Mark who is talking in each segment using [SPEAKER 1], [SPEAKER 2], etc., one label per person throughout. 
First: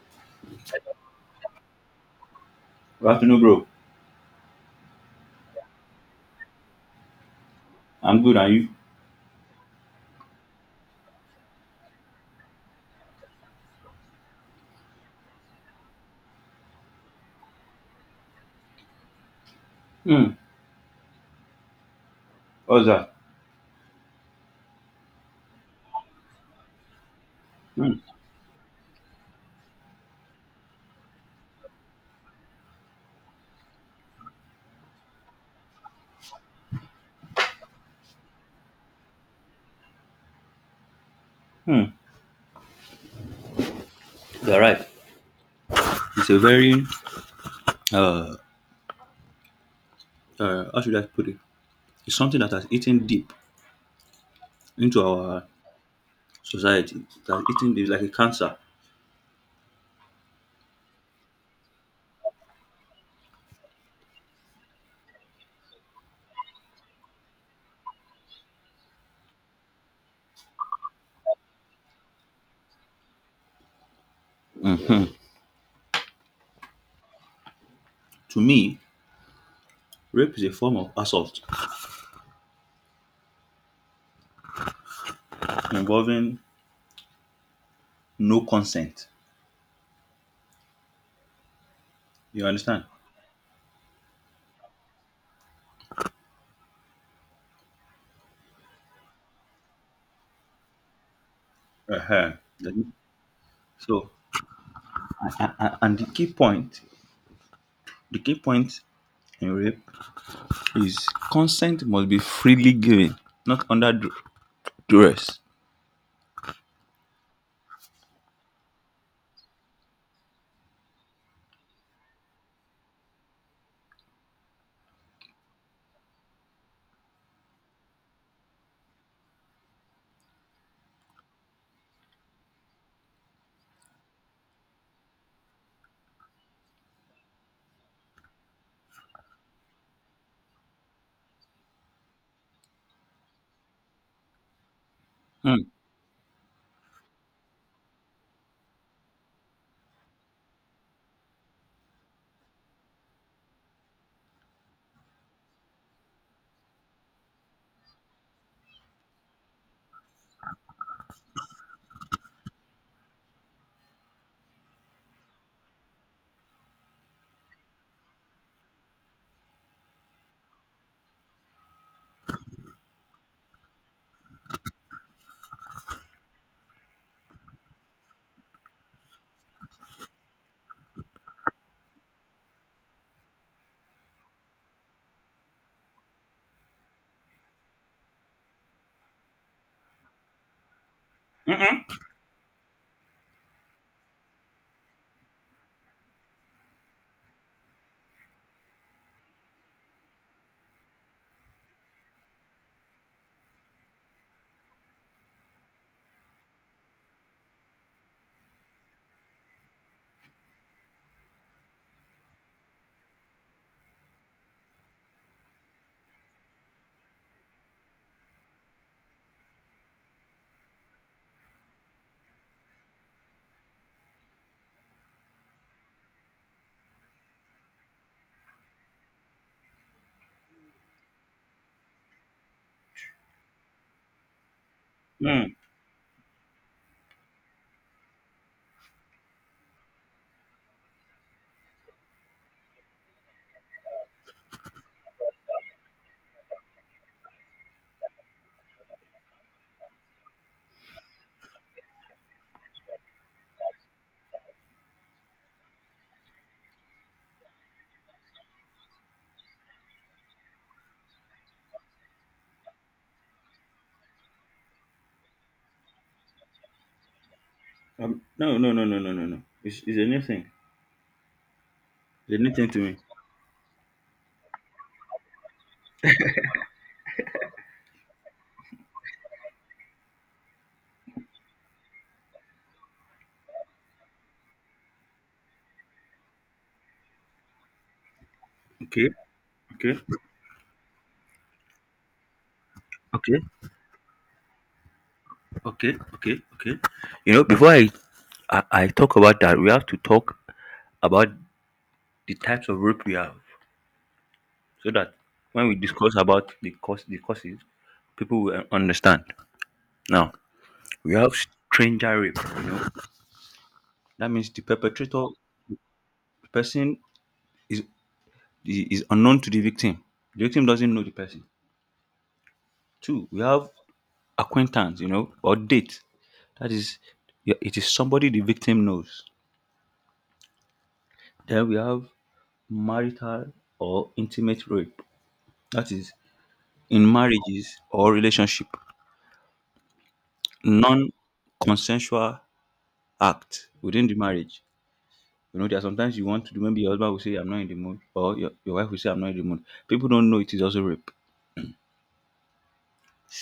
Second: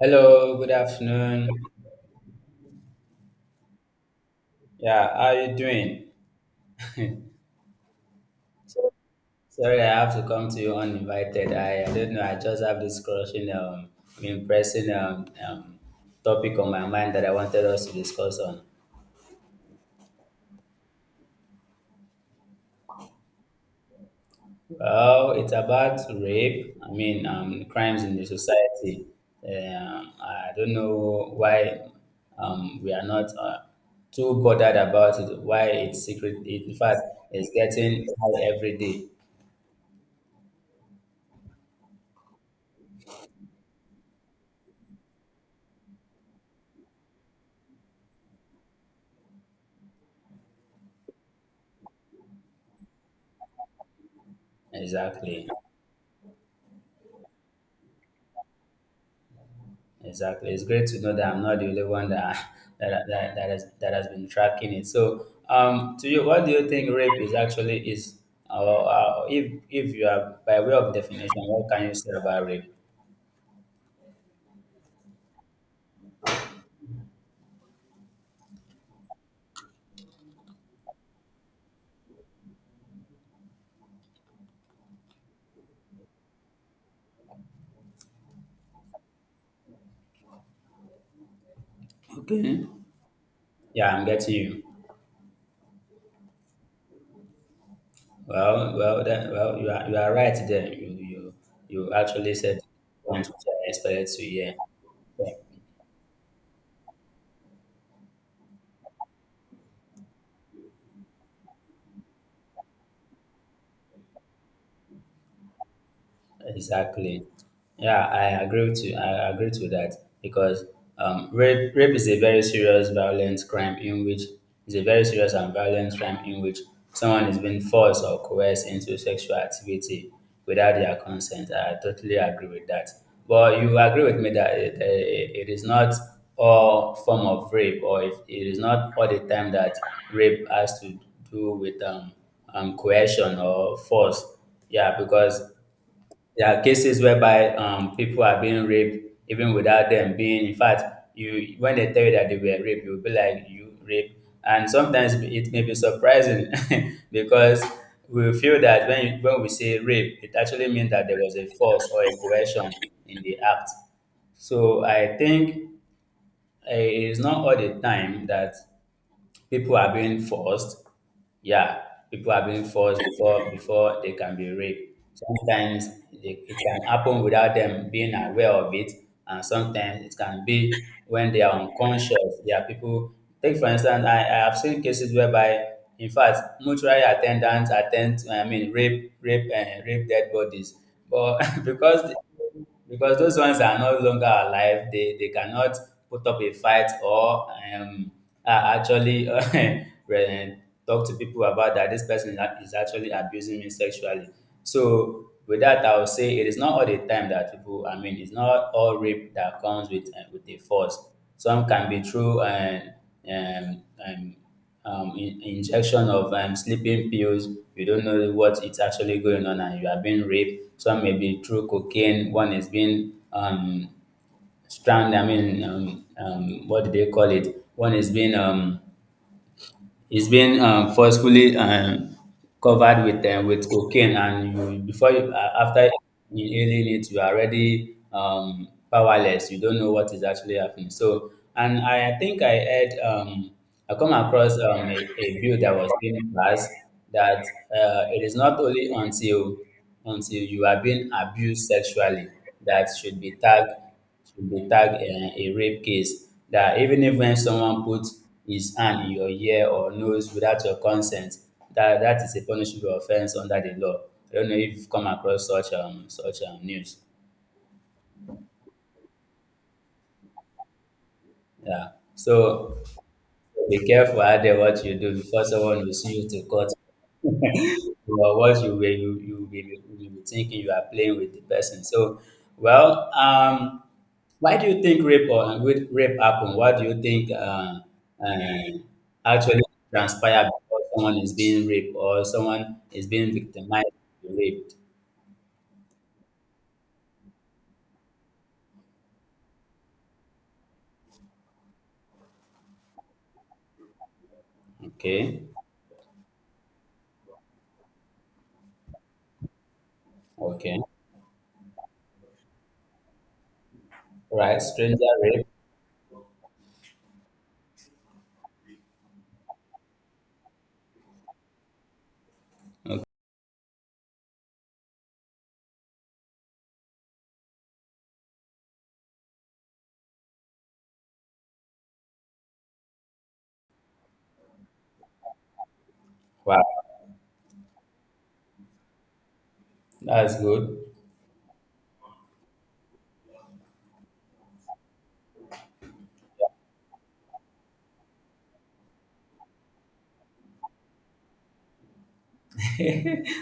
[SPEAKER 1] Hello, good afternoon.
[SPEAKER 2] Good afternoon, bro.
[SPEAKER 1] Yeah, how are you doing?
[SPEAKER 2] I'm good, and you?
[SPEAKER 1] So- Sorry, I have to come to you uninvited. I don't know. I just have this crushing, impressing topic on my mind that I wanted us to discuss on.
[SPEAKER 2] Hmm. What's that?
[SPEAKER 1] Well, it's about rape. I mean,
[SPEAKER 2] Hmm.
[SPEAKER 1] crimes in the society. I don't know why we are not too bothered about it. Why it's secret? It, in fact, it's getting high every day.
[SPEAKER 2] Hmm. You're right. It's a very uh, how should I put it? It's something that has eaten deep into our
[SPEAKER 1] Exactly.
[SPEAKER 2] society. That has eaten deep like a cancer.
[SPEAKER 1] Exactly. It's great to know that I'm not the only one that that has been tracking it. So, to you, what do you think rape is actually is? Or if you are by way of definition, what can you say about rape?
[SPEAKER 2] To me, rape is a form of assault involving no consent. You
[SPEAKER 1] Okay.
[SPEAKER 2] understand?
[SPEAKER 1] Yeah, I'm getting you. Well, you are right there. You
[SPEAKER 2] Uh-huh.
[SPEAKER 1] actually said what I expected
[SPEAKER 2] So,
[SPEAKER 1] to hear.
[SPEAKER 2] and the key point in rape is consent must be freely given, not under duress.
[SPEAKER 1] Exactly. Yeah, I agree with you. I agree to that because rape is a very serious violent crime in which is a very serious and violent crime in which someone is being forced or coerced into sexual activity without their consent. I totally agree with that. But you agree with me that it, eh, it is not all form of rape, or if it is not all the time that rape has to do with coercion or force. Yeah, because
[SPEAKER 2] Hmm.
[SPEAKER 1] there are cases whereby people are being raped even without them being. In fact, you when they tell you that they were raped, you'll be like, "You raped." And sometimes it may be surprising because we feel that when we say rape, it actually means that there was a force or a coercion in the act. So I think eh, it's not all the time that people are being forced, yeah, people are being forced before they can be raped. Sometimes it can happen without them being aware of it, and sometimes it can be when they are unconscious. There are people, take for instance, I have seen cases whereby, in fact, mortuary attendants attend I mean rape rape and rape dead bodies, but
[SPEAKER 2] Mm-mm.
[SPEAKER 1] because those ones are no longer alive. They cannot put up a fight or um, are actually re- talk to people about that this person is is actually abusing me sexually. So with that, I would say it is not all the time that people. I mean, it's not all rape that comes with a force. Some can be through um, um, injection of sleeping pills. You don't know what it's actually going on, and you are being raped. Some may be through cocaine. One is being strand. I mean, what do they call it? One is being forcefully covered with cocaine, and you before you after inhaling it, you are already powerless. You don't know what is actually happening. So, and I think I heard I come across a bill that was being passed that it is not only until you are being abused sexually that should be tagged a rape case, that even if when someone puts his hand in your ear or nose without your consent, that is a punishable offense under the law. I don't know if you've come across such news.
[SPEAKER 2] No, no, no, no, no, no, no. It's a new thing.
[SPEAKER 1] Yeah.
[SPEAKER 2] It's a new thing to
[SPEAKER 1] So
[SPEAKER 2] me.
[SPEAKER 1] be careful out there what you do before someone will see you to court, or what you will you will be thinking you are playing with the person. So, well, why do you think rape or with rape happen? What do you think uh,
[SPEAKER 2] Okay,
[SPEAKER 1] actually
[SPEAKER 2] okay,
[SPEAKER 1] transpire before someone is being raped or someone is being
[SPEAKER 2] okay,
[SPEAKER 1] victimized, to be raped?
[SPEAKER 2] okay, okay, okay. You know, before I talk about that, we have to talk about the types of rope we have, so that
[SPEAKER 1] Okay,
[SPEAKER 2] when we discuss about the courses, people will understand. Now
[SPEAKER 1] okay,
[SPEAKER 2] we have stranger rape. You know, that means the
[SPEAKER 1] right. Stranger
[SPEAKER 2] perpetrator,
[SPEAKER 1] rape.
[SPEAKER 2] the person is is unknown to the victim. The victim doesn't know the person.
[SPEAKER 1] Okay.
[SPEAKER 2] Two, we have acquaintance. You know, or date. That is, yeah, it is somebody the victim knows. Then we have marital or intimate rape. That is,
[SPEAKER 1] Wow,
[SPEAKER 2] in marriages or relationship,
[SPEAKER 1] that's good.
[SPEAKER 2] non-consensual act within the marriage. You know, there are sometimes you want to do. Maybe your husband will say, "I'm not in the mood," or your wife will say, "I'm not in the mood." People don't know it is also rape.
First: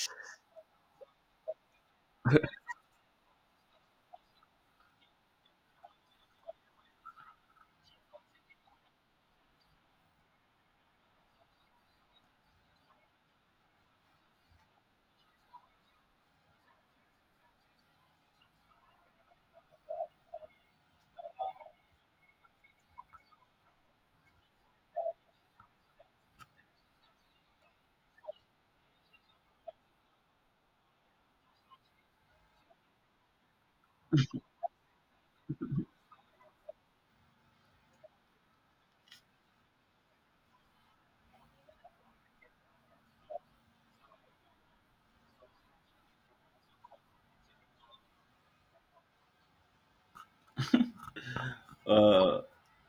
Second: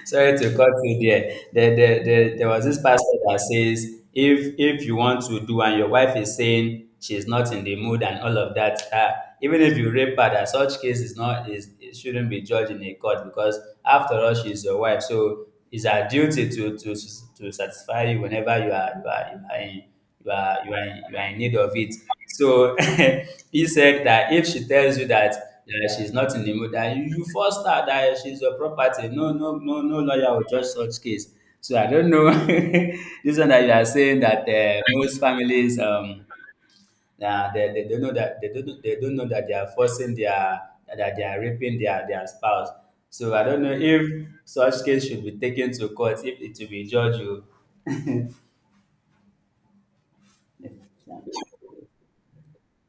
[SPEAKER 1] Sorry to cut you there. There. There was this pastor that says, if you want to do and your wife is saying she's not in the mood and all of that, even if you rape her, that such case is not is it shouldn't be judged in a court because after all she's your wife, so it's her duty to satisfy you whenever you are in need of it. So he said that if she tells you that, that she's not in the mood, that you force her, that she's your property. No, no, no, no lawyer will judge such case. So I don't know. This one that you are saying that most families they don't know that they don't know that they are forcing their, that they are raping their spouse. So I don't know if such case should be taken to court, if it will be judged. You
[SPEAKER 2] Uh,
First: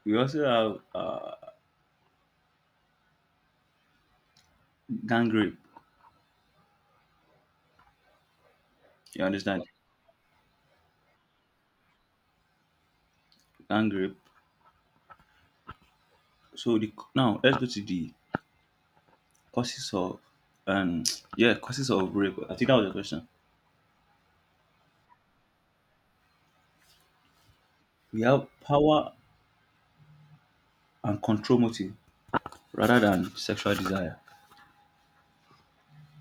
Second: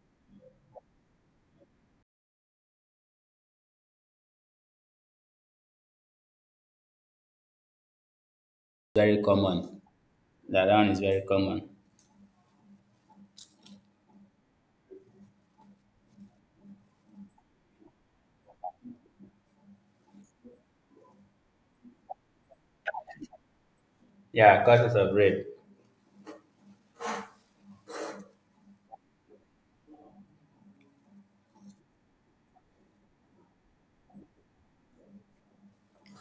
[SPEAKER 2] we also have gang rape.
[SPEAKER 1] very
[SPEAKER 2] You understand
[SPEAKER 1] common. That one is very common.
[SPEAKER 2] gang rape. So the now let's go to the causes of um yeah, causes of rape. I think that was the question.
[SPEAKER 1] Yeah, causes of rape,
[SPEAKER 2] We have power and control motive rather than sexual desire.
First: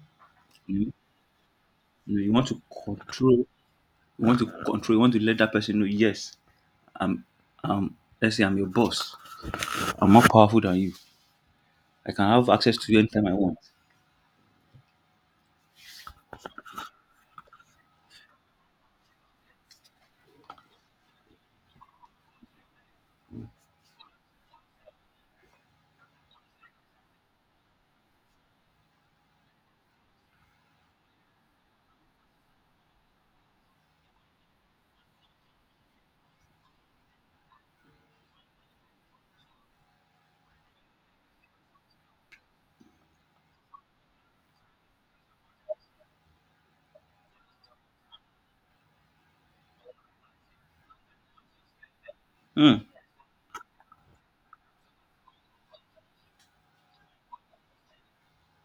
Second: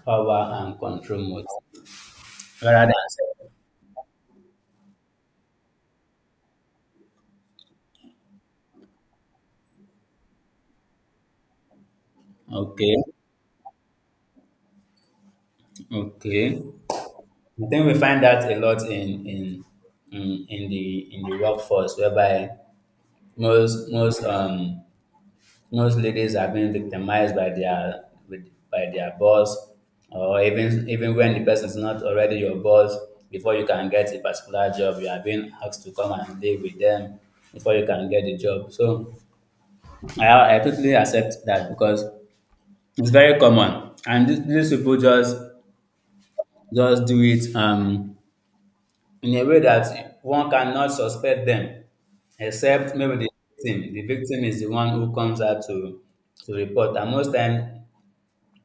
[SPEAKER 1] power and
[SPEAKER 2] You,
[SPEAKER 1] control mode,
[SPEAKER 2] you know, you want to
[SPEAKER 1] rather than
[SPEAKER 2] control, you want to let that person know, yes, I'm um let's say I'm your boss. I'm more powerful than you. I can
[SPEAKER 1] selling.
[SPEAKER 2] have access to
[SPEAKER 1] Okay,
[SPEAKER 2] you anytime I want.
[SPEAKER 1] okay. I think we find that a lot in the in the workforce, whereby most most um most ladies are being victimized by their boss, or even when the person is not already your boss. Before you can get a particular job, you are being asked to come and live with them before you can get the job. So I totally accept that because it's very common, and these people just do it in a way that one cannot suspect them,
[SPEAKER 2] Hmm.
[SPEAKER 1] except maybe the victim, the victim is the one who comes out to report, and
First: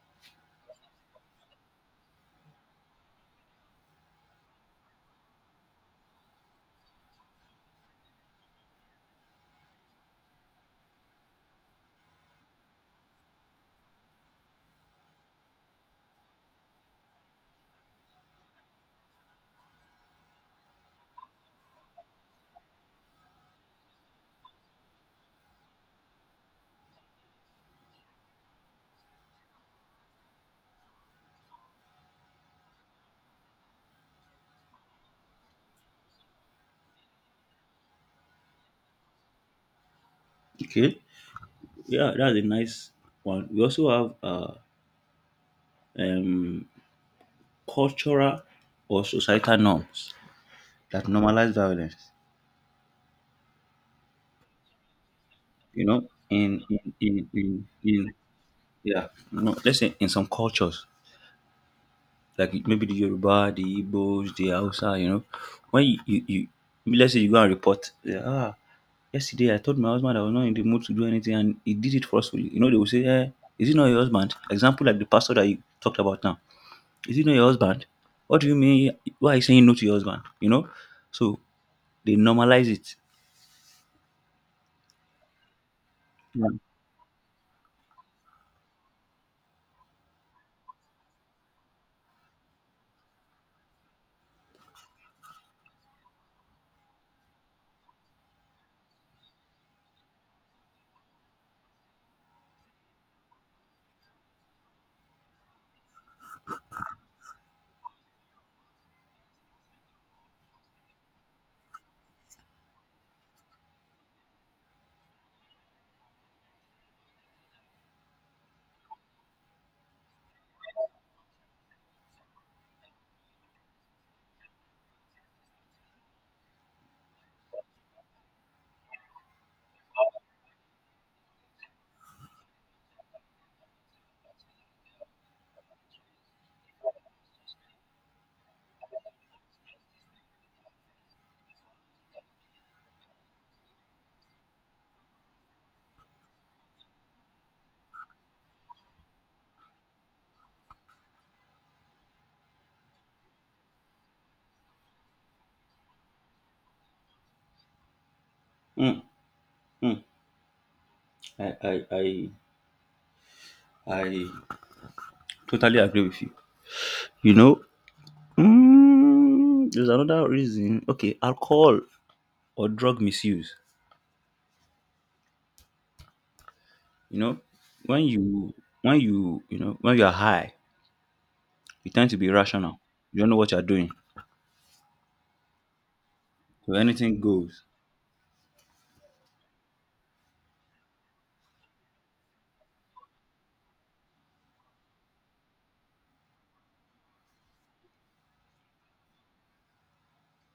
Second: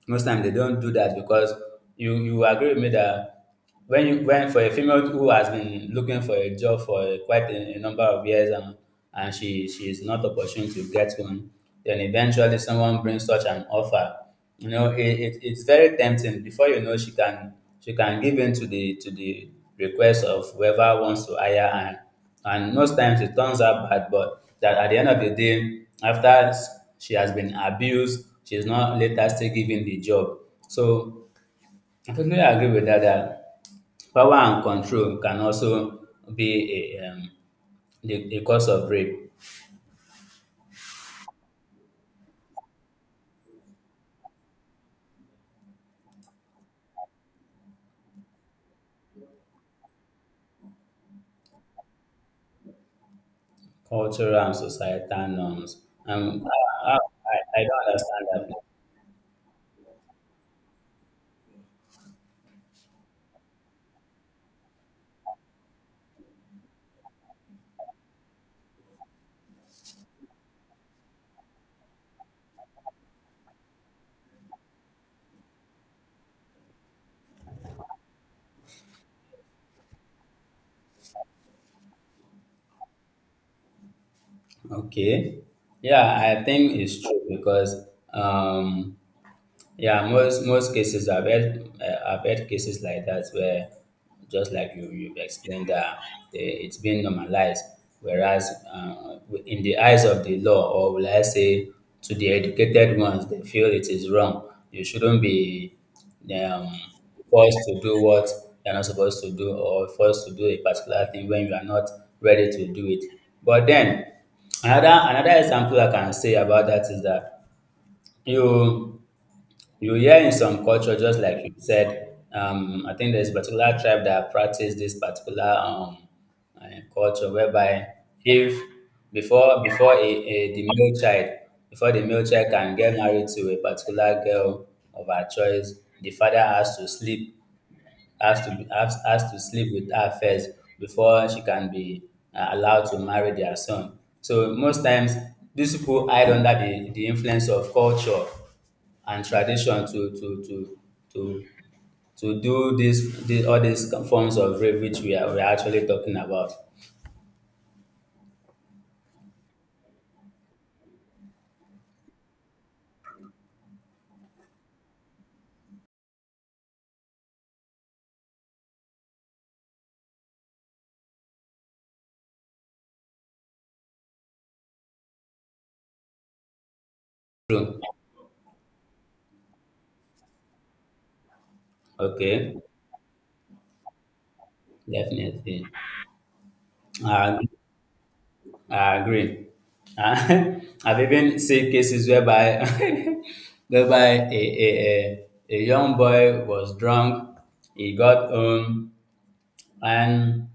[SPEAKER 1] most times they don't do that because you agree with me that when you when for a female who has been looking for a job for a number of years and she is not opportune to get one, then eventually someone brings such an offer, you know, it's very tempting. Before you know, she can give in to the request of whoever wants to hire her, and most times it turns out bad. But that at the end of the day, after she has been abused, she's not later still given the job. So I totally agree with that, that power and control can also be a the cause of rape.
[SPEAKER 2] Okay. Yeah, that's a nice one. We also have um cultural or societal norms that normalize violence.
[SPEAKER 1] Cultural and societal norms,
[SPEAKER 2] You know,
[SPEAKER 1] um
[SPEAKER 2] in in
[SPEAKER 1] i,
[SPEAKER 2] in,
[SPEAKER 1] I, I
[SPEAKER 2] in,
[SPEAKER 1] don't
[SPEAKER 2] in
[SPEAKER 1] understand that.
[SPEAKER 2] yeah, you know, let's say in some cultures like maybe the Yoruba, the Igbos, the Hausa. You know, when you let's say you go and report, yeah. Ah, yesterday I told my husband I was not in the mood to do anything and he did it forcefully. You know, they will say, eh, is it not your husband? Example, like the pastor that you talked about now, is it not your husband? What do you mean, why are you saying no to your husband? You know, so they normalize it.
[SPEAKER 1] Okay, yeah, I
[SPEAKER 2] Yeah.
[SPEAKER 1] think it's true because um yeah, most cases I've had, I've had cases like that where, just like you've explained, that the, it's been normalized, whereas in the eyes of the law, or will I say, to the educated ones, they feel it is wrong. You shouldn't be um, forced to do what you're not supposed to do, or forced to do a particular thing when you are not ready to do it. But then, another example I can say about that is that you you hear in some culture, just like you said, I think there's a particular tribe that practice this particular uh, culture whereby if before the male child, before the male child can get married to a particular girl of her choice, the father has to sleep, has to sleep with her first before she can be allowed to marry their son. So most times these people hide under the influence of culture and tradition to to do this all these forms of rape which we are, we are actually talking about.
[SPEAKER 2] mm, mm. I, I i I totally agree with you. You know, mm, there's another reason. Okay, alcohol or drug misuse. You know,
[SPEAKER 1] True.
[SPEAKER 2] when you when you know when you're high, you tend to be
[SPEAKER 1] Okay.
[SPEAKER 2] irrational. You don't know what you're doing,
[SPEAKER 1] Definitely.
[SPEAKER 2] so anything
[SPEAKER 1] Uh,
[SPEAKER 2] goes.
[SPEAKER 1] I agree. Uh, I've even seen cases whereby whereby a young boy was drunk, he got home, and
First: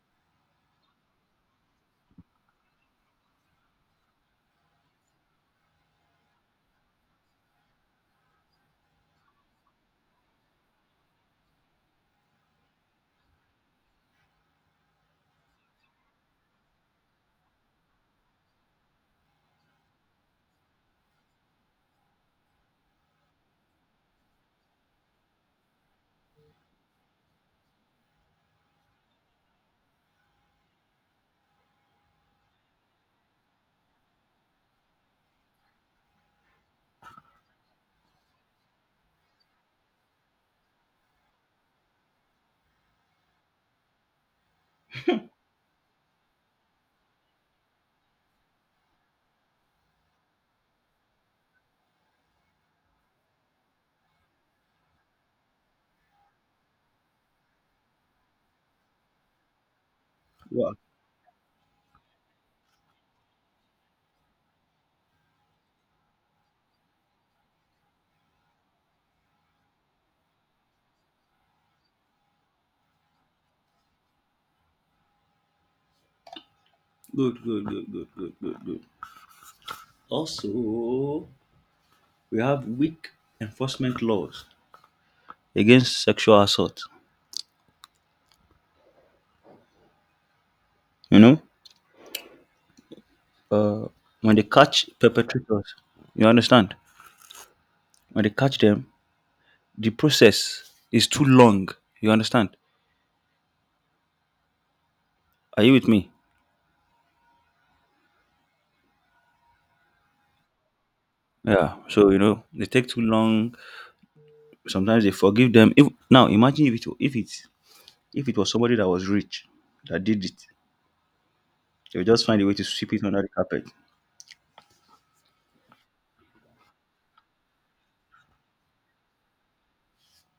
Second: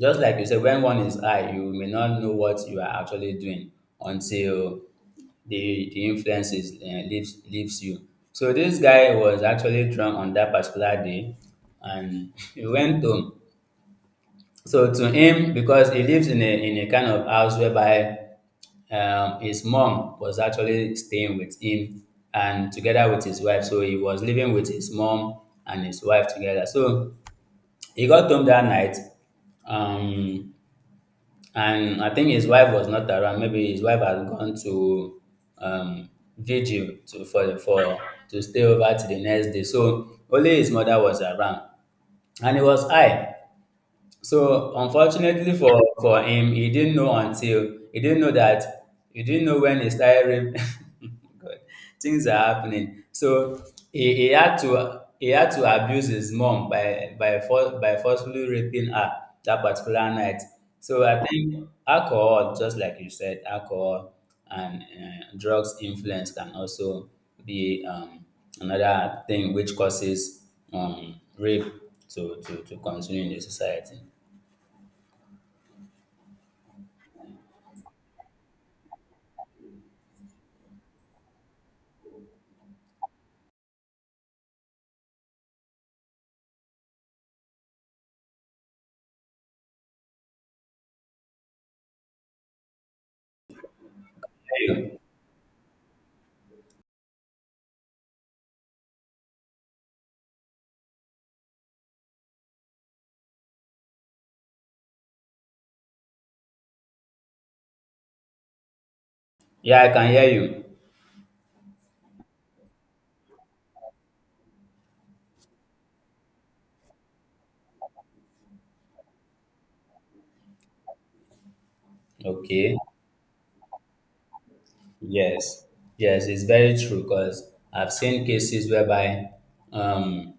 [SPEAKER 1] just like you said, when one is high, you may not know what you are actually doing until the influence is, leaves you. So this guy was actually drunk on that particular day, and he went home. So to him, because he lives in a kind of house whereby his mom was actually staying with him and together with his wife. So he was living with his mom and his wife together. So he got home that night, um, and I think his wife was not around. Maybe his wife had gone to um, vigil to for to stay over to the next day. So only his mother was around, and he was high. So unfortunately for him, he didn't know when he started rape. God, things are happening. So he had to abuse his mom by forcefully raping her that particular night.
[SPEAKER 2] Wow,
[SPEAKER 1] So I think alcohol, just like you said, alcohol and drugs influence can also be another thing which causes rape to continue in the society.
[SPEAKER 2] good, good, good, good, good, good, good. Also, we have weak enforcement laws against sexual assault. You know, uh, when they catch perpetrators, you understand. When they catch them, the process is too long. You understand? Are you with me?
[SPEAKER 1] Yeah, I can hear you.
[SPEAKER 2] Yeah. So you know they take too long. Sometimes they forgive them. If now imagine if it was somebody that was rich that did it, they would just find a way to
[SPEAKER 1] Okay.
[SPEAKER 2] sweep it under the carpet,
[SPEAKER 1] Yes. Yes, it's very true because I've seen cases whereby, um,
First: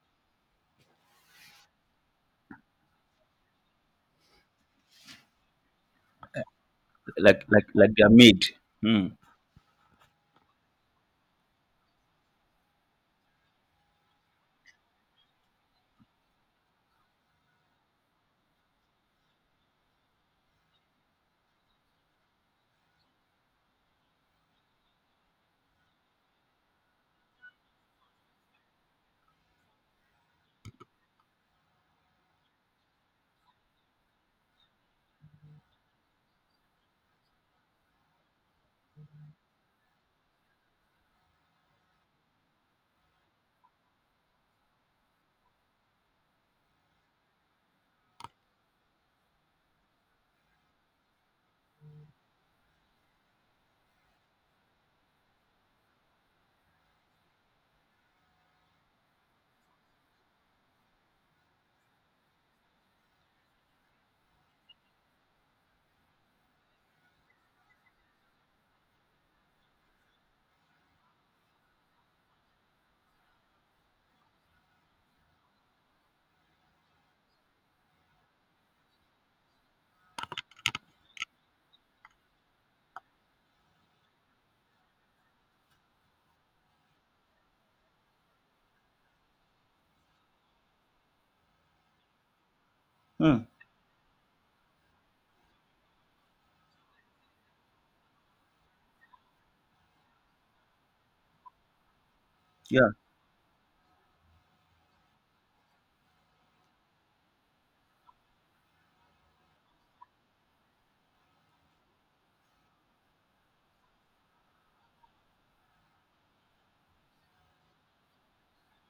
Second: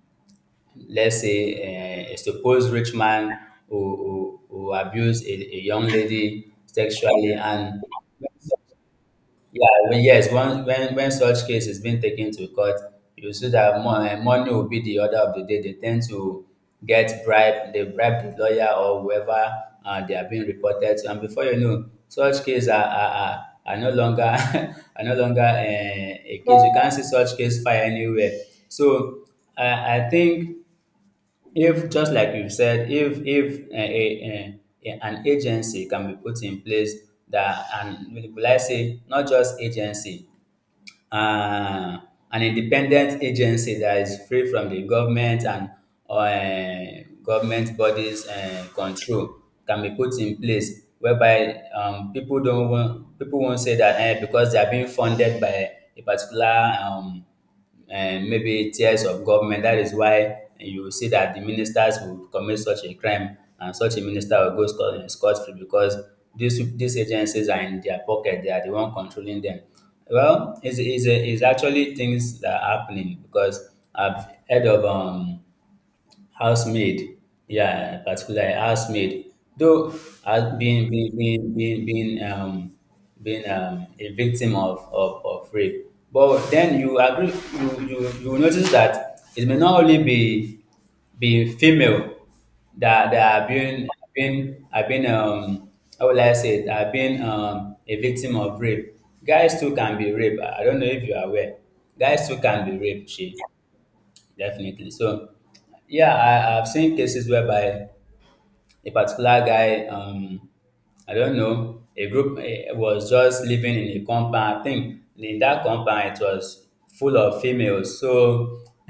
[SPEAKER 1] let's say, a supposed rich man who abused a young lady sexually, and
[SPEAKER 2] like they're made. Hmm.
[SPEAKER 1] yeah, when yes, when such case is being taken to court, you see that money will be the order of the day. They tend to get bribe, they bribe the lawyer or whoever they are being reported to, and before you know, such cases are no longer are no longer a case. You can't see such case fire anywhere. So I think if just like you said, if an agency can be put in place that, and will I say not just agency, uh, an independent agency that is free from the government and government bodies control can be put in place whereby people don't want, people won't say that eh, because they are being funded by a particular and maybe tears of government. That is why you will see that the ministers will commit such a crime and such a minister will go scot free because these agencies are in their pocket. They are the one controlling them. Well, it's actually things that are happening because I've heard of housemaid. Yeah, particularly housemaid. Though I've been a victim of rape. But then you agree you will notice that it may not only be female that that
[SPEAKER 2] Hmm.
[SPEAKER 1] have been have been have been how will I say it have been a victim of rape. Guys too can be raped. I don't know if you are aware. Guys too can be
[SPEAKER 2] Yeah.
[SPEAKER 1] raped, she. Definitely. So, yeah, I've seen cases whereby a particular guy, I don't know, a group eh, was just living in a compound. I think in that compound it was full of females. So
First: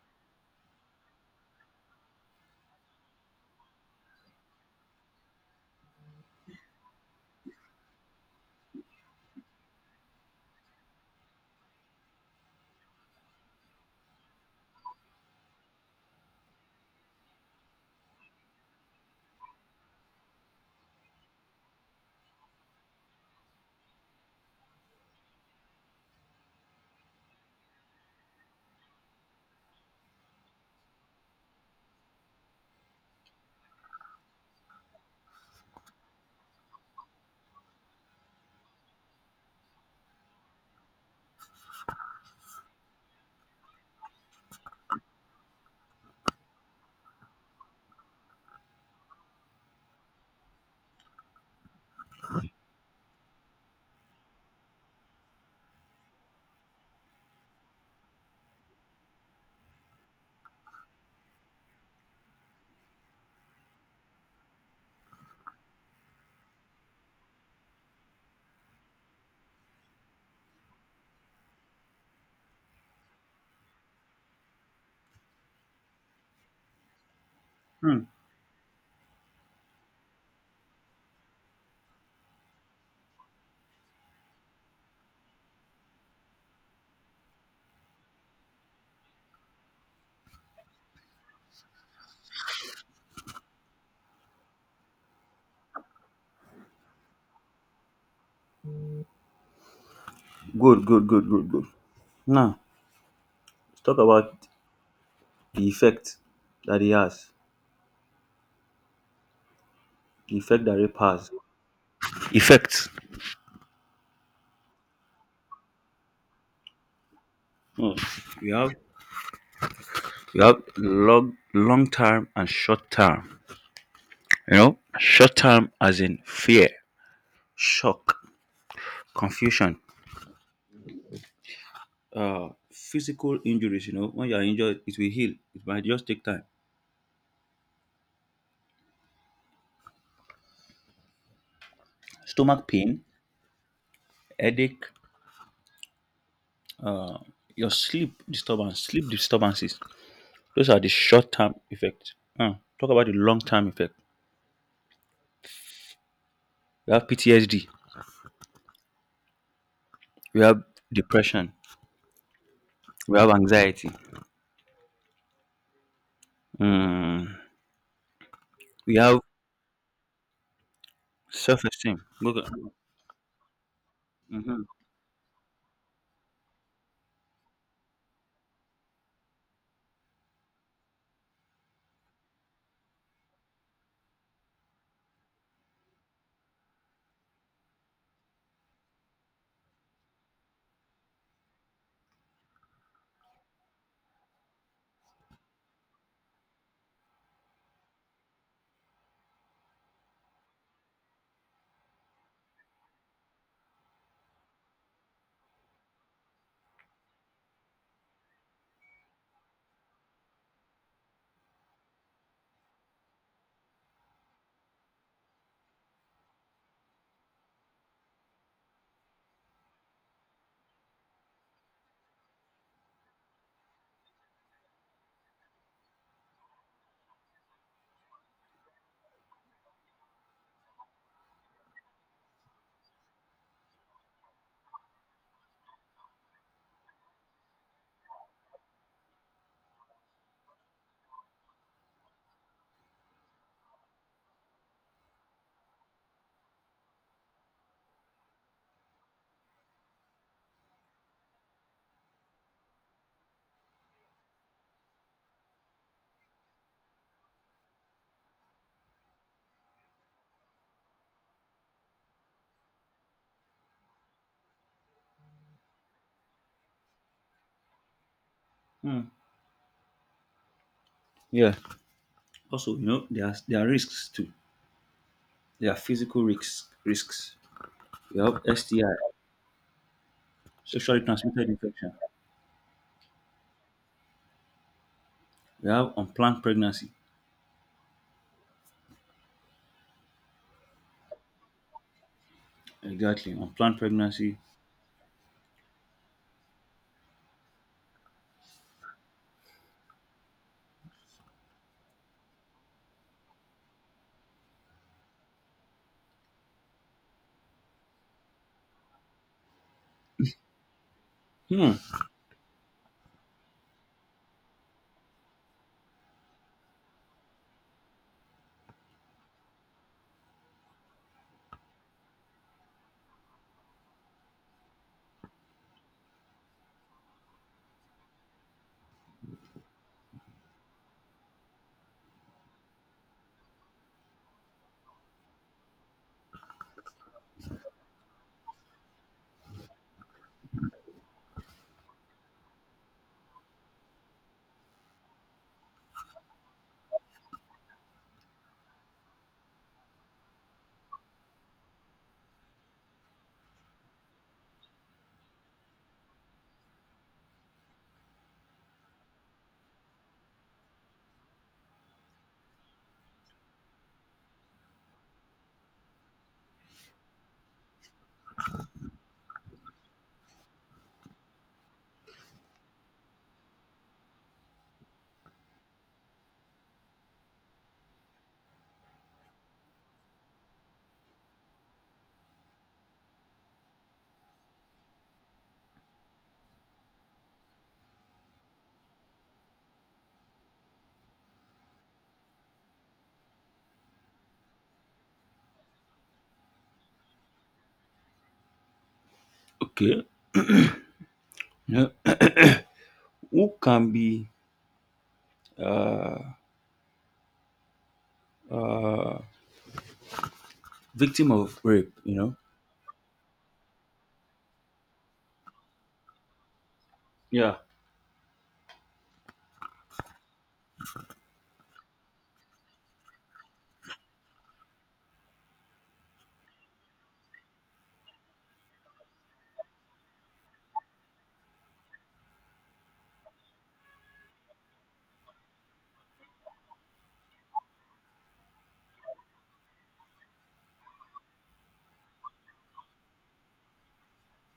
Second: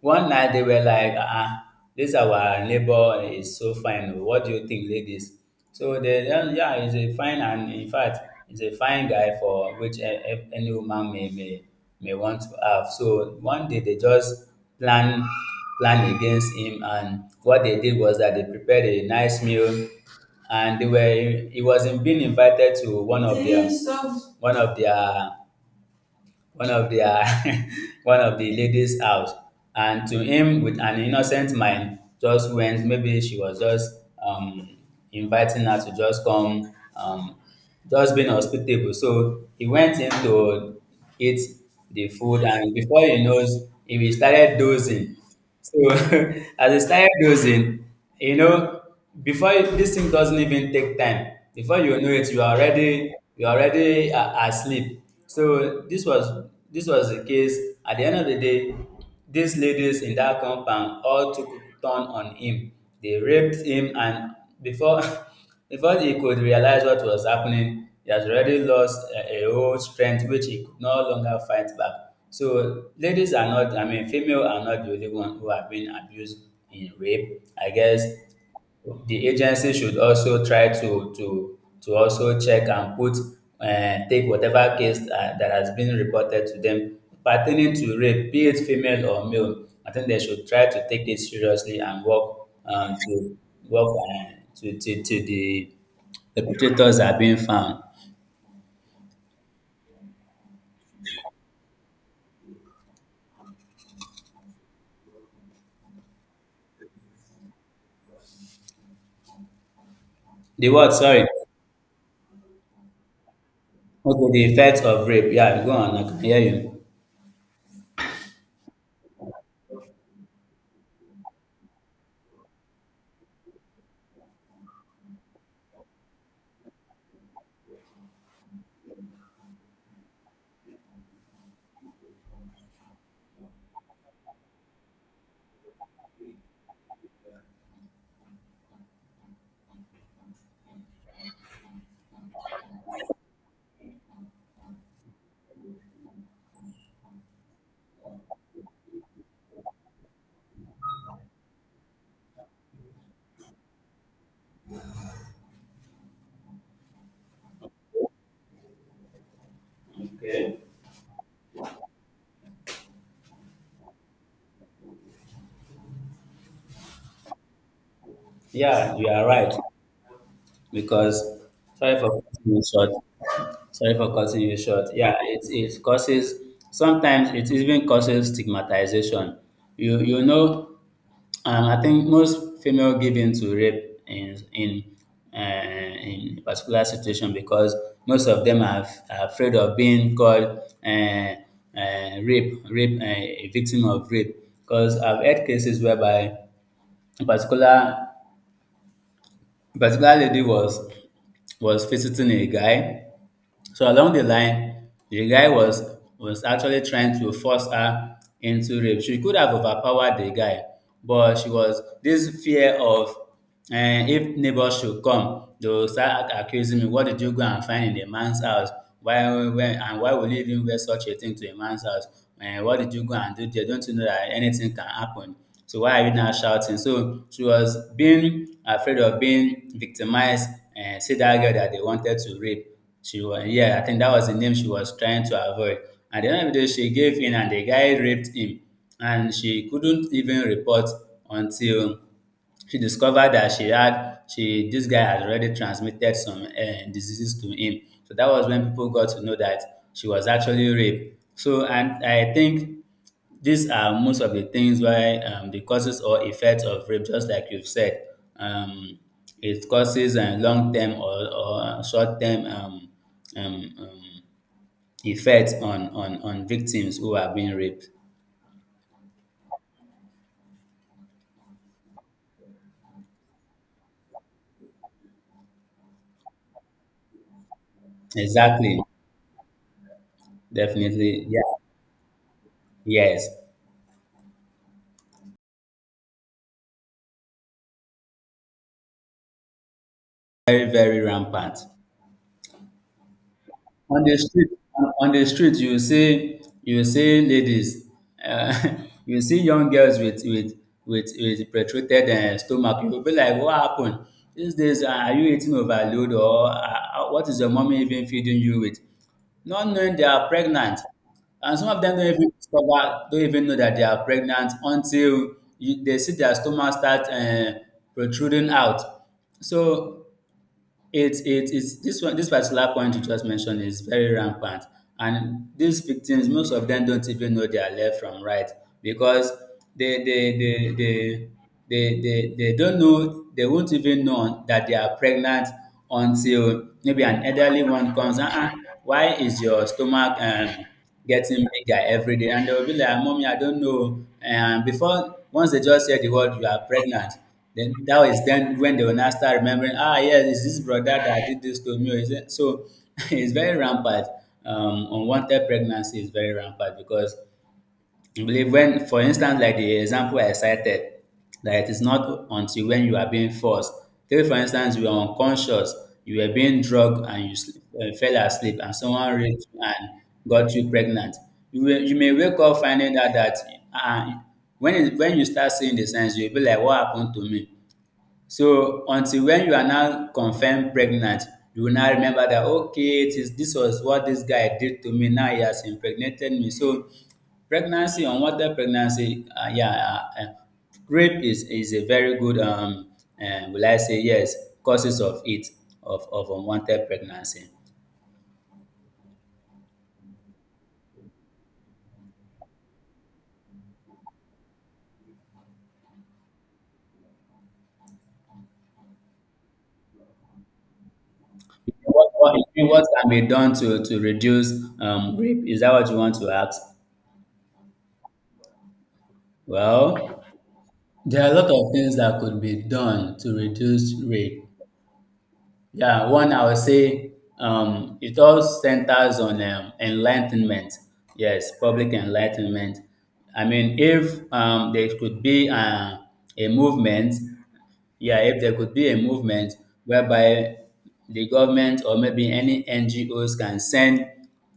[SPEAKER 1] one night they were like, ah, ah, this our neighbor is so fine. Oh. What do you think, ladies? So the yeah, yeah he's a fine and in fact, he's a fine guy for which any woman may want to have. So one day they just plan plan against him, and what they did was that they prepared a nice meal, and they were he was being invited to one of their one of their one of dia one of di ladies' house, and to him wit an innocent mind, just went. Maybe she was just um inviting her to just come, just being hospitable, so he went in to eat the food, and before he knows, he started dozing. So as I started dozing, you know, before you— this thing doesn't even take time. Before you know it, you are already asleep. So this was the case. At the end of the day, these ladies in that compound all took turn on him. They raped him, and before before he could realize what was happening, he has already lost a whole strength which he could no longer fight back. So ladies are not, I mean, female are not the only one who have been abused in rape. I
[SPEAKER 2] Hmm.
[SPEAKER 1] guess the agency should also try to also check and put take whatever case that has been reported to them pertaining to rape, be it female or male. I think they should try to take it seriously and work uh, to work uh, to the perpetrators are being found.
[SPEAKER 2] Good. Good. Good. Good. Good. Now let's talk about the effect that he has. The effect
[SPEAKER 1] The
[SPEAKER 2] that
[SPEAKER 1] what?
[SPEAKER 2] rape
[SPEAKER 1] Sorry.
[SPEAKER 2] has. Effect.
[SPEAKER 1] Okay, the effect of rape. Yeah, go on. I can hear you.
[SPEAKER 2] Hmm. We have long long term and short term. You know, short term as in fear, shock, confusion, physical injuries. You know, when you are injured, it will heal. It might just take time. Stomach pain, headache, sleep disturbances. Those are the short-term effects. Now, talk about the long-term effect. We have PTSD. We
[SPEAKER 1] Okay.
[SPEAKER 2] have depression. We have anxiety. Mm, we
[SPEAKER 1] Yeah, you
[SPEAKER 2] have
[SPEAKER 1] are right. Because
[SPEAKER 2] self-esteem.
[SPEAKER 1] sorry for
[SPEAKER 2] Look at-
[SPEAKER 1] cutting you short. Sorry for cutting you
[SPEAKER 2] Mhm.
[SPEAKER 1] short. Yeah, it causes sometimes it even causes stigmatization. You know, I think most female give in to rape in a particular situation because most of them are afraid of being called rape rape a victim of rape. Because I've had cases whereby a particular a particular lady was visiting a guy. So along the line, the guy was actually trying to force her into rape. She could have overpowered the guy, but she was this fear of eh, if neighbors should come, they will start accusing me. What did you go and find in a man's house? And why would you even wear such a thing to a man's house? Eh, what did you go and do there? Don't you know that anything can happen? So why are you now shouting? So she was being afraid of being victimized. And see that girl that they wanted to rape. She was yeah, I think that was the name she was trying to avoid. At the end of the day, she gave in and the guy raped him. And she couldn't even report until she discovered that she had she this guy had already transmitted some diseases to him. So that was when people got to know that she was actually raped. So and I think these are most of the things why the causes or effects of rape, just like you've said, um, it causes a long term or short term um, um, effect on victims who are being raped.
[SPEAKER 2] Mm. Yeah. Also, you know, there are risks too. There are physical risks. Risks. We have
[SPEAKER 1] Exactly,
[SPEAKER 2] STI, sexually
[SPEAKER 1] definitely,
[SPEAKER 2] transmitted
[SPEAKER 1] yeah,
[SPEAKER 2] infection.
[SPEAKER 1] yes,
[SPEAKER 2] We have unplanned pregnancy.
[SPEAKER 1] very, very rampant.
[SPEAKER 2] Exactly, unplanned
[SPEAKER 1] On the
[SPEAKER 2] pregnancy.
[SPEAKER 1] street, on the street you will see ladies uh, you will see young girls with protruded stomach. You will be like, what happened? These days, are you eating overload or what is your mommy even feeding you with? Not knowing they are pregnant, and some
[SPEAKER 2] Hmm.
[SPEAKER 1] of them don't even discover, don't even know that they are pregnant until they see their stomach start protruding out. So it's this one, this particular point you just mentioned, is very rampant. And these victims, most of them don't even know their left from right, because they they they they they don't know, they won't even know that they are pregnant until maybe an elderly one comes, uh-uh, why is your stomach getting bigger every day? And they will be like, mommy, I don't know. And before, once they just hear the word, you are pregnant, then that was then when they will now start remembering, ah, yes, it's this brother that did this to me. Or is it? So it's very rampant. Unwanted pregnancy is very rampant because I believe when, for instance, like the example I cited, that it is not until when you are being forced. Take for instance, you are unconscious, you were being drugged and you sleep, fell asleep, and someone raped you and got you pregnant. You will, you may wake up finding out that uh, when you start seeing the signs, you'll be like, "What happened to me?" So until when you are now confirmed pregnant, you will now remember that okay, it is this was what this guy did to me. Now he has impregnated me. So pregnancy, unwanted pregnancy, yeah, rape is a very good will I say yes, causes of it of unwanted pregnancy.
[SPEAKER 2] Okay. Yeah. Who can be uh, uh, victim of rape?
[SPEAKER 1] What,
[SPEAKER 2] You know.
[SPEAKER 1] what, what can be done to reduce rape? Is that what you want to ask?
[SPEAKER 2] Yeah.
[SPEAKER 1] Well. There are a lot of things that could be done to reduce rape. Yeah, one I would say it all centers on enlightenment. Yes, public enlightenment. I mean, if there could be a movement, yeah, if there could be a movement whereby the government or maybe any NGOs can send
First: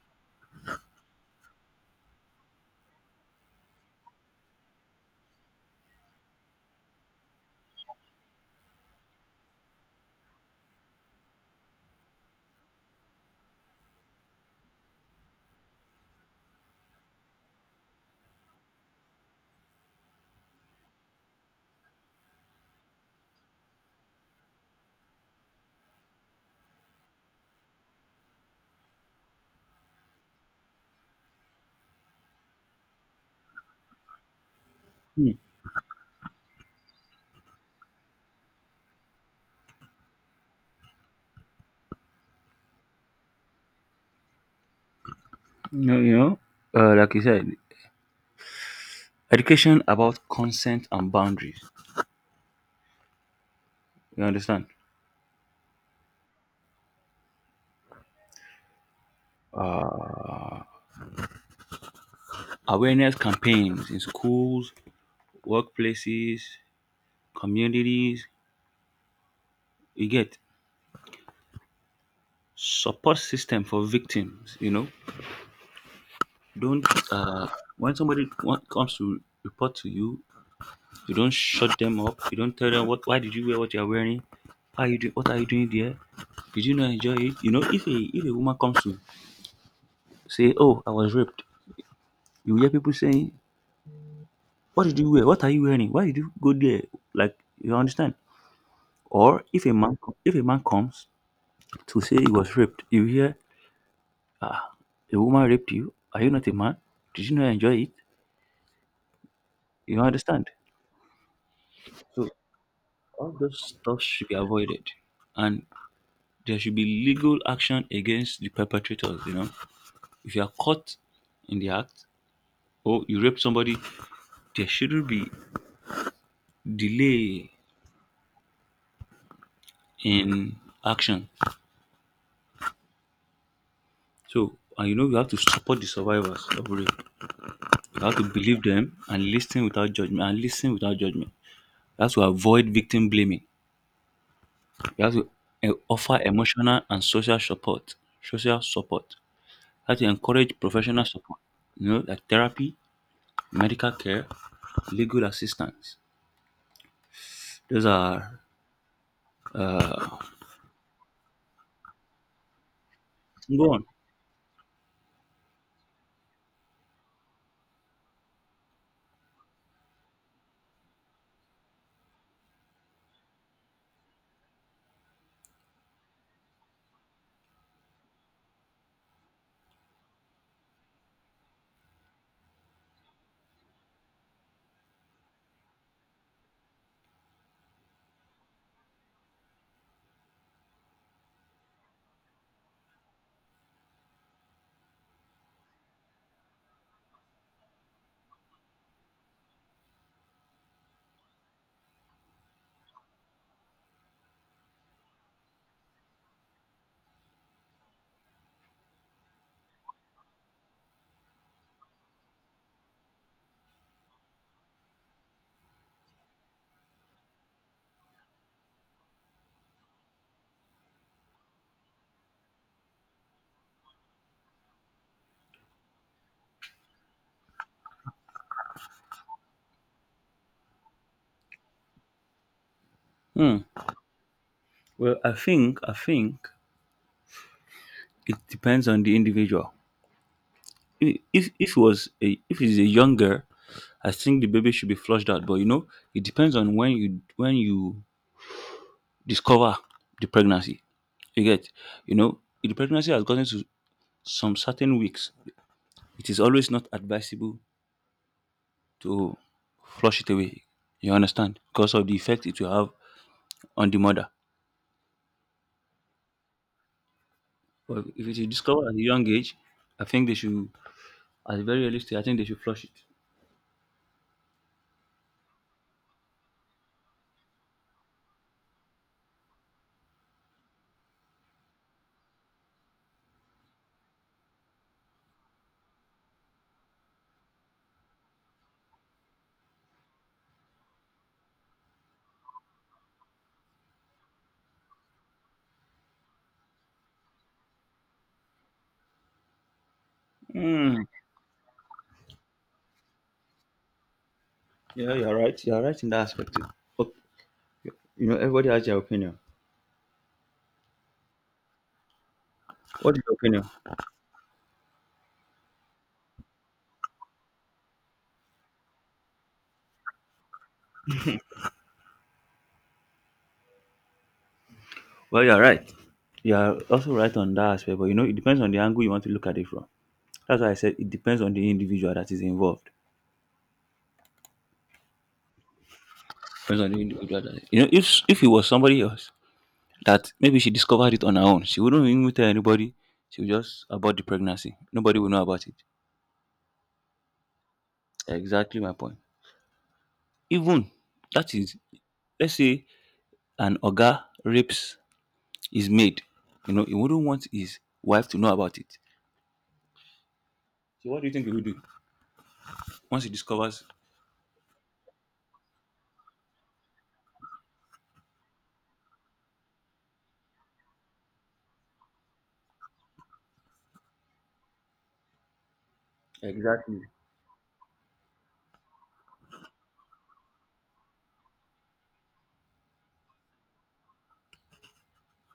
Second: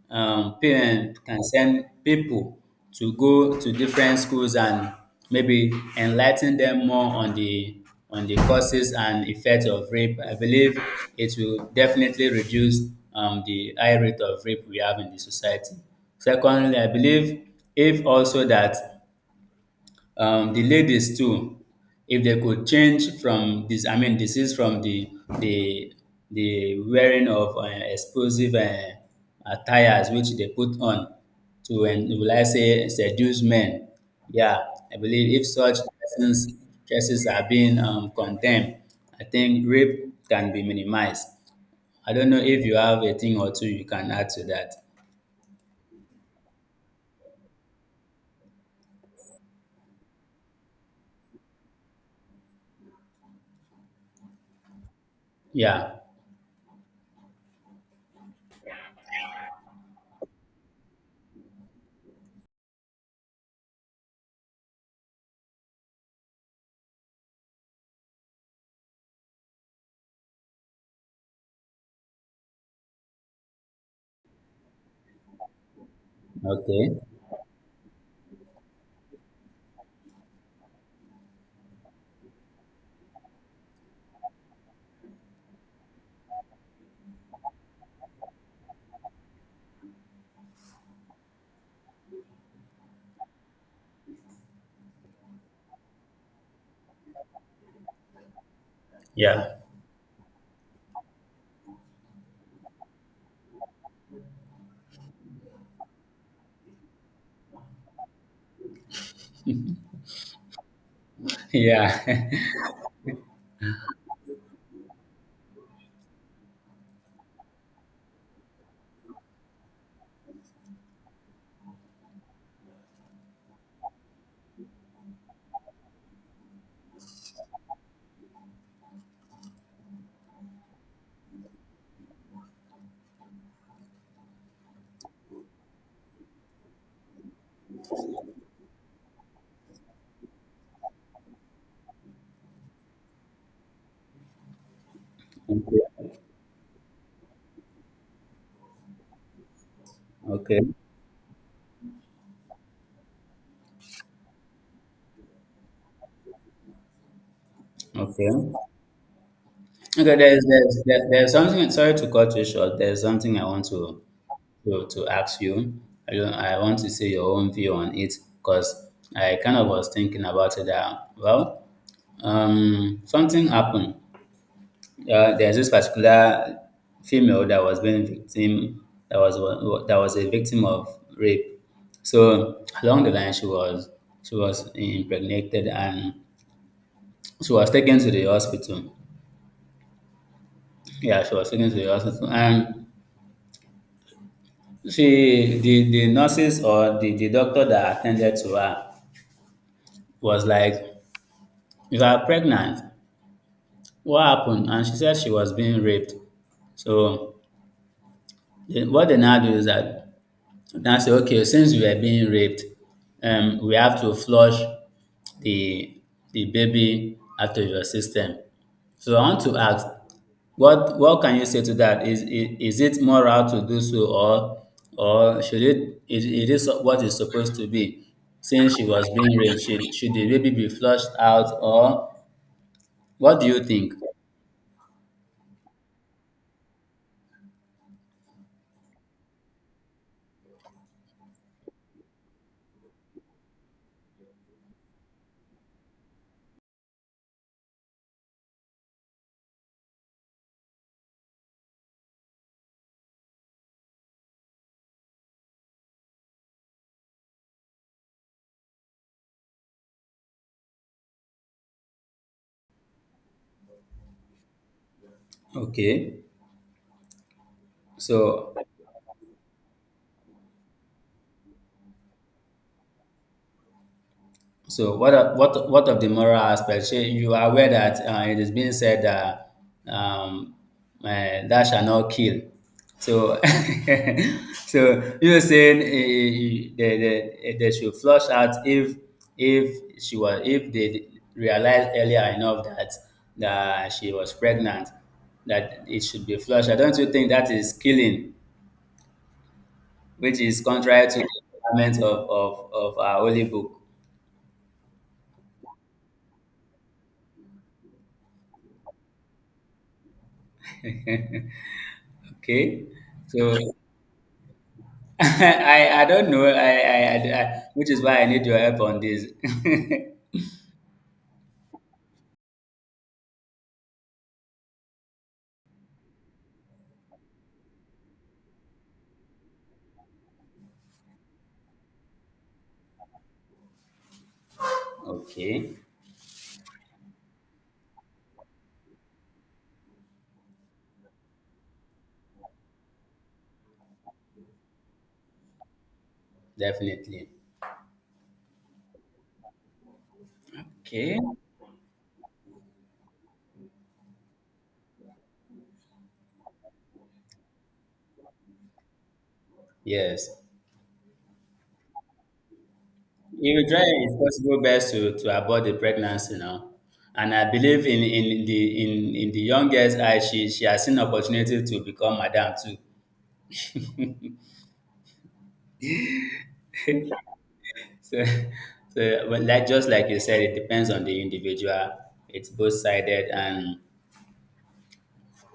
[SPEAKER 1] can send people to go to different schools and maybe enlighten them more on the causes and effects of rape. I believe it will definitely reduce the high rate of rape we have in the society. Secondly, I believe if also that the ladies too, if they could change from this, I mean, this is from the the wearing of explosive attires which they put on to, and will I say, seduce men. Yeah, I
[SPEAKER 2] Hmm.
[SPEAKER 1] believe if such persons cases are being condemned, I think rape can be minimized. I don't know if you have a thing or two you can add to that.
[SPEAKER 2] You know, you know like you said, education about consent and boundaries. You understand?
[SPEAKER 1] Yeah.
[SPEAKER 2] Uh, Awareness campaigns in schools, workplaces, communities. You get support system for victims. You know, don't
[SPEAKER 1] Okay.
[SPEAKER 2] uh when somebody comes to report to you, you don't shut them up. You don't tell them what, why did you wear what you're wearing, why are you doing, what are you doing there, did you not enjoy it. You know, if a woman comes to say, oh, I was raped, you hear people saying, what did you wear, what are you wearing, why did you go there, like, you understand? Or
[SPEAKER 1] Yeah.
[SPEAKER 2] if a if a man comes to say he was raped, you hear, ah, a woman raped you, are you not a man, did you not enjoy it, you understand?
[SPEAKER 1] Yeah.
[SPEAKER 2] All those stuff should be avoided, and there should be legal action against the perpetrators. You know, if you are caught in the act or you rape somebody, there shouldn't be delay in action. So, and you know, you have to support the survivors of rape. You have to believe them and listen without judgment, You have to avoid victim blaming. You have to
[SPEAKER 1] Okay.
[SPEAKER 2] offer emotional and social support. Social support. You have to encourage
[SPEAKER 1] Okay.
[SPEAKER 2] professional support. You know, like therapy, medical care, legal assistance. Those
[SPEAKER 1] Okay.
[SPEAKER 2] are uh,
[SPEAKER 1] Okay, there's something, sorry to cut you short. There's something I want
[SPEAKER 2] go on.
[SPEAKER 1] to to ask you. I don't I want to see your own view on it because I kind of was thinking about it that well, something happened. There's this particular female that was being victim that was wa- that was a victim of rape. So along the line she was impregnated and she was taken to the hospital. Yeah, she was taken to the hospital. And the nurses or the doctor that attended to her was like, you are pregnant. What happened? And she said she was being raped. So, the- what they now do is that, so now say, okay, since we are being raped, we have to flush the baby out of your system. So I want to ask, what can you say to that? Is it moral to do so, or should it, is what it's supposed to be? Since she was being raped, should the baby be flushed out, or what do
[SPEAKER 2] Hmm.
[SPEAKER 1] you think?
[SPEAKER 2] Well, I think it depends on the individual. If it was a, if it's a young girl, I think the baby should be flushed out. But you know, it depends on when you discover the pregnancy. You get, you know, if the pregnancy has gotten to some certain weeks, it is always not advisable to flush it away. You understand? Because of the effect it will have on the mother.
[SPEAKER 1] Okay,
[SPEAKER 2] But if it is
[SPEAKER 1] so
[SPEAKER 2] discovered at a young age, I think they should, at a very early stage, I think they should flush it.
[SPEAKER 1] so what of, what of the moral aspect? Shey you are aware that it is being said that um, thou shall not kill. So so you were saying they should flush out if she was if they realized earlier enough that she was pregnant, that it should be flushed. I don't You think that is killing, which is
[SPEAKER 2] Hmm.
[SPEAKER 1] contrary to the requirements of our holy book.
[SPEAKER 2] Yeah, you're right. You're right in that aspect. Too. But, you know, everybody has their opinion.
[SPEAKER 1] Okay?
[SPEAKER 2] What is your
[SPEAKER 1] So
[SPEAKER 2] opinion?
[SPEAKER 1] I don't know. Which is why I need your help on this.
[SPEAKER 2] Well, you're right. You're also right on that aspect. But, you know, it depends on the angle you want to look at it from. That's why I said it depends on the individual that is involved.
[SPEAKER 1] Okay,
[SPEAKER 2] Depends on the individual that, you know, if it was somebody else that maybe she discovered it on her own, she wouldn't even tell anybody. She would just abort the pregnancy. Nobody would know about it.
[SPEAKER 1] definitely.
[SPEAKER 2] Exactly my point. Even
[SPEAKER 1] Okay.
[SPEAKER 2] that is, let's say an oga rapes his maid. You know, he wouldn't want his wife to know about it,
[SPEAKER 1] Yes.
[SPEAKER 2] so what do you think he will do once he
[SPEAKER 1] If you try,
[SPEAKER 2] discovers?
[SPEAKER 1] it's possible best to abort the pregnancy now. And I believe in the young girl's eye, she has seen opportunity to become madam too.
[SPEAKER 2] Exactly.
[SPEAKER 1] So but like just like you said, it depends on the individual. It's both sided and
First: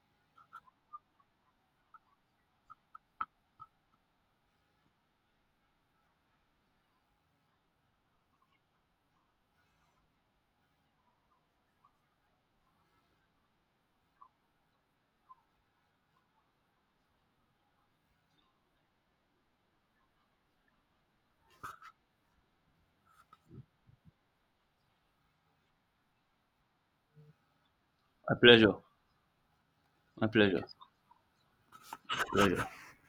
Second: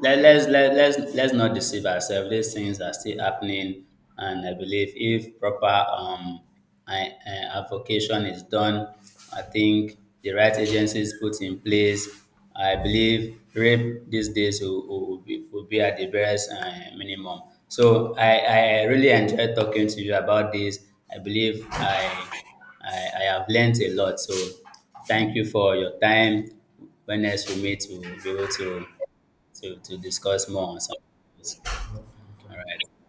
[SPEAKER 1] let's not deceive ourselves, these things are still happening, and I believe if proper I, avocation is done, I think the right agencies put in place, I believe rape these days will be at the barest minimum. So I really enjoyed talking to you about this. I believe I have learnt a lot, so thank you for your time. When else we meet, we'll be
[SPEAKER 2] My
[SPEAKER 1] able
[SPEAKER 2] pleasure.
[SPEAKER 1] to to
[SPEAKER 2] My
[SPEAKER 1] discuss
[SPEAKER 2] pleasure.
[SPEAKER 1] more on some of this. All
[SPEAKER 2] Pleasure.
[SPEAKER 1] right.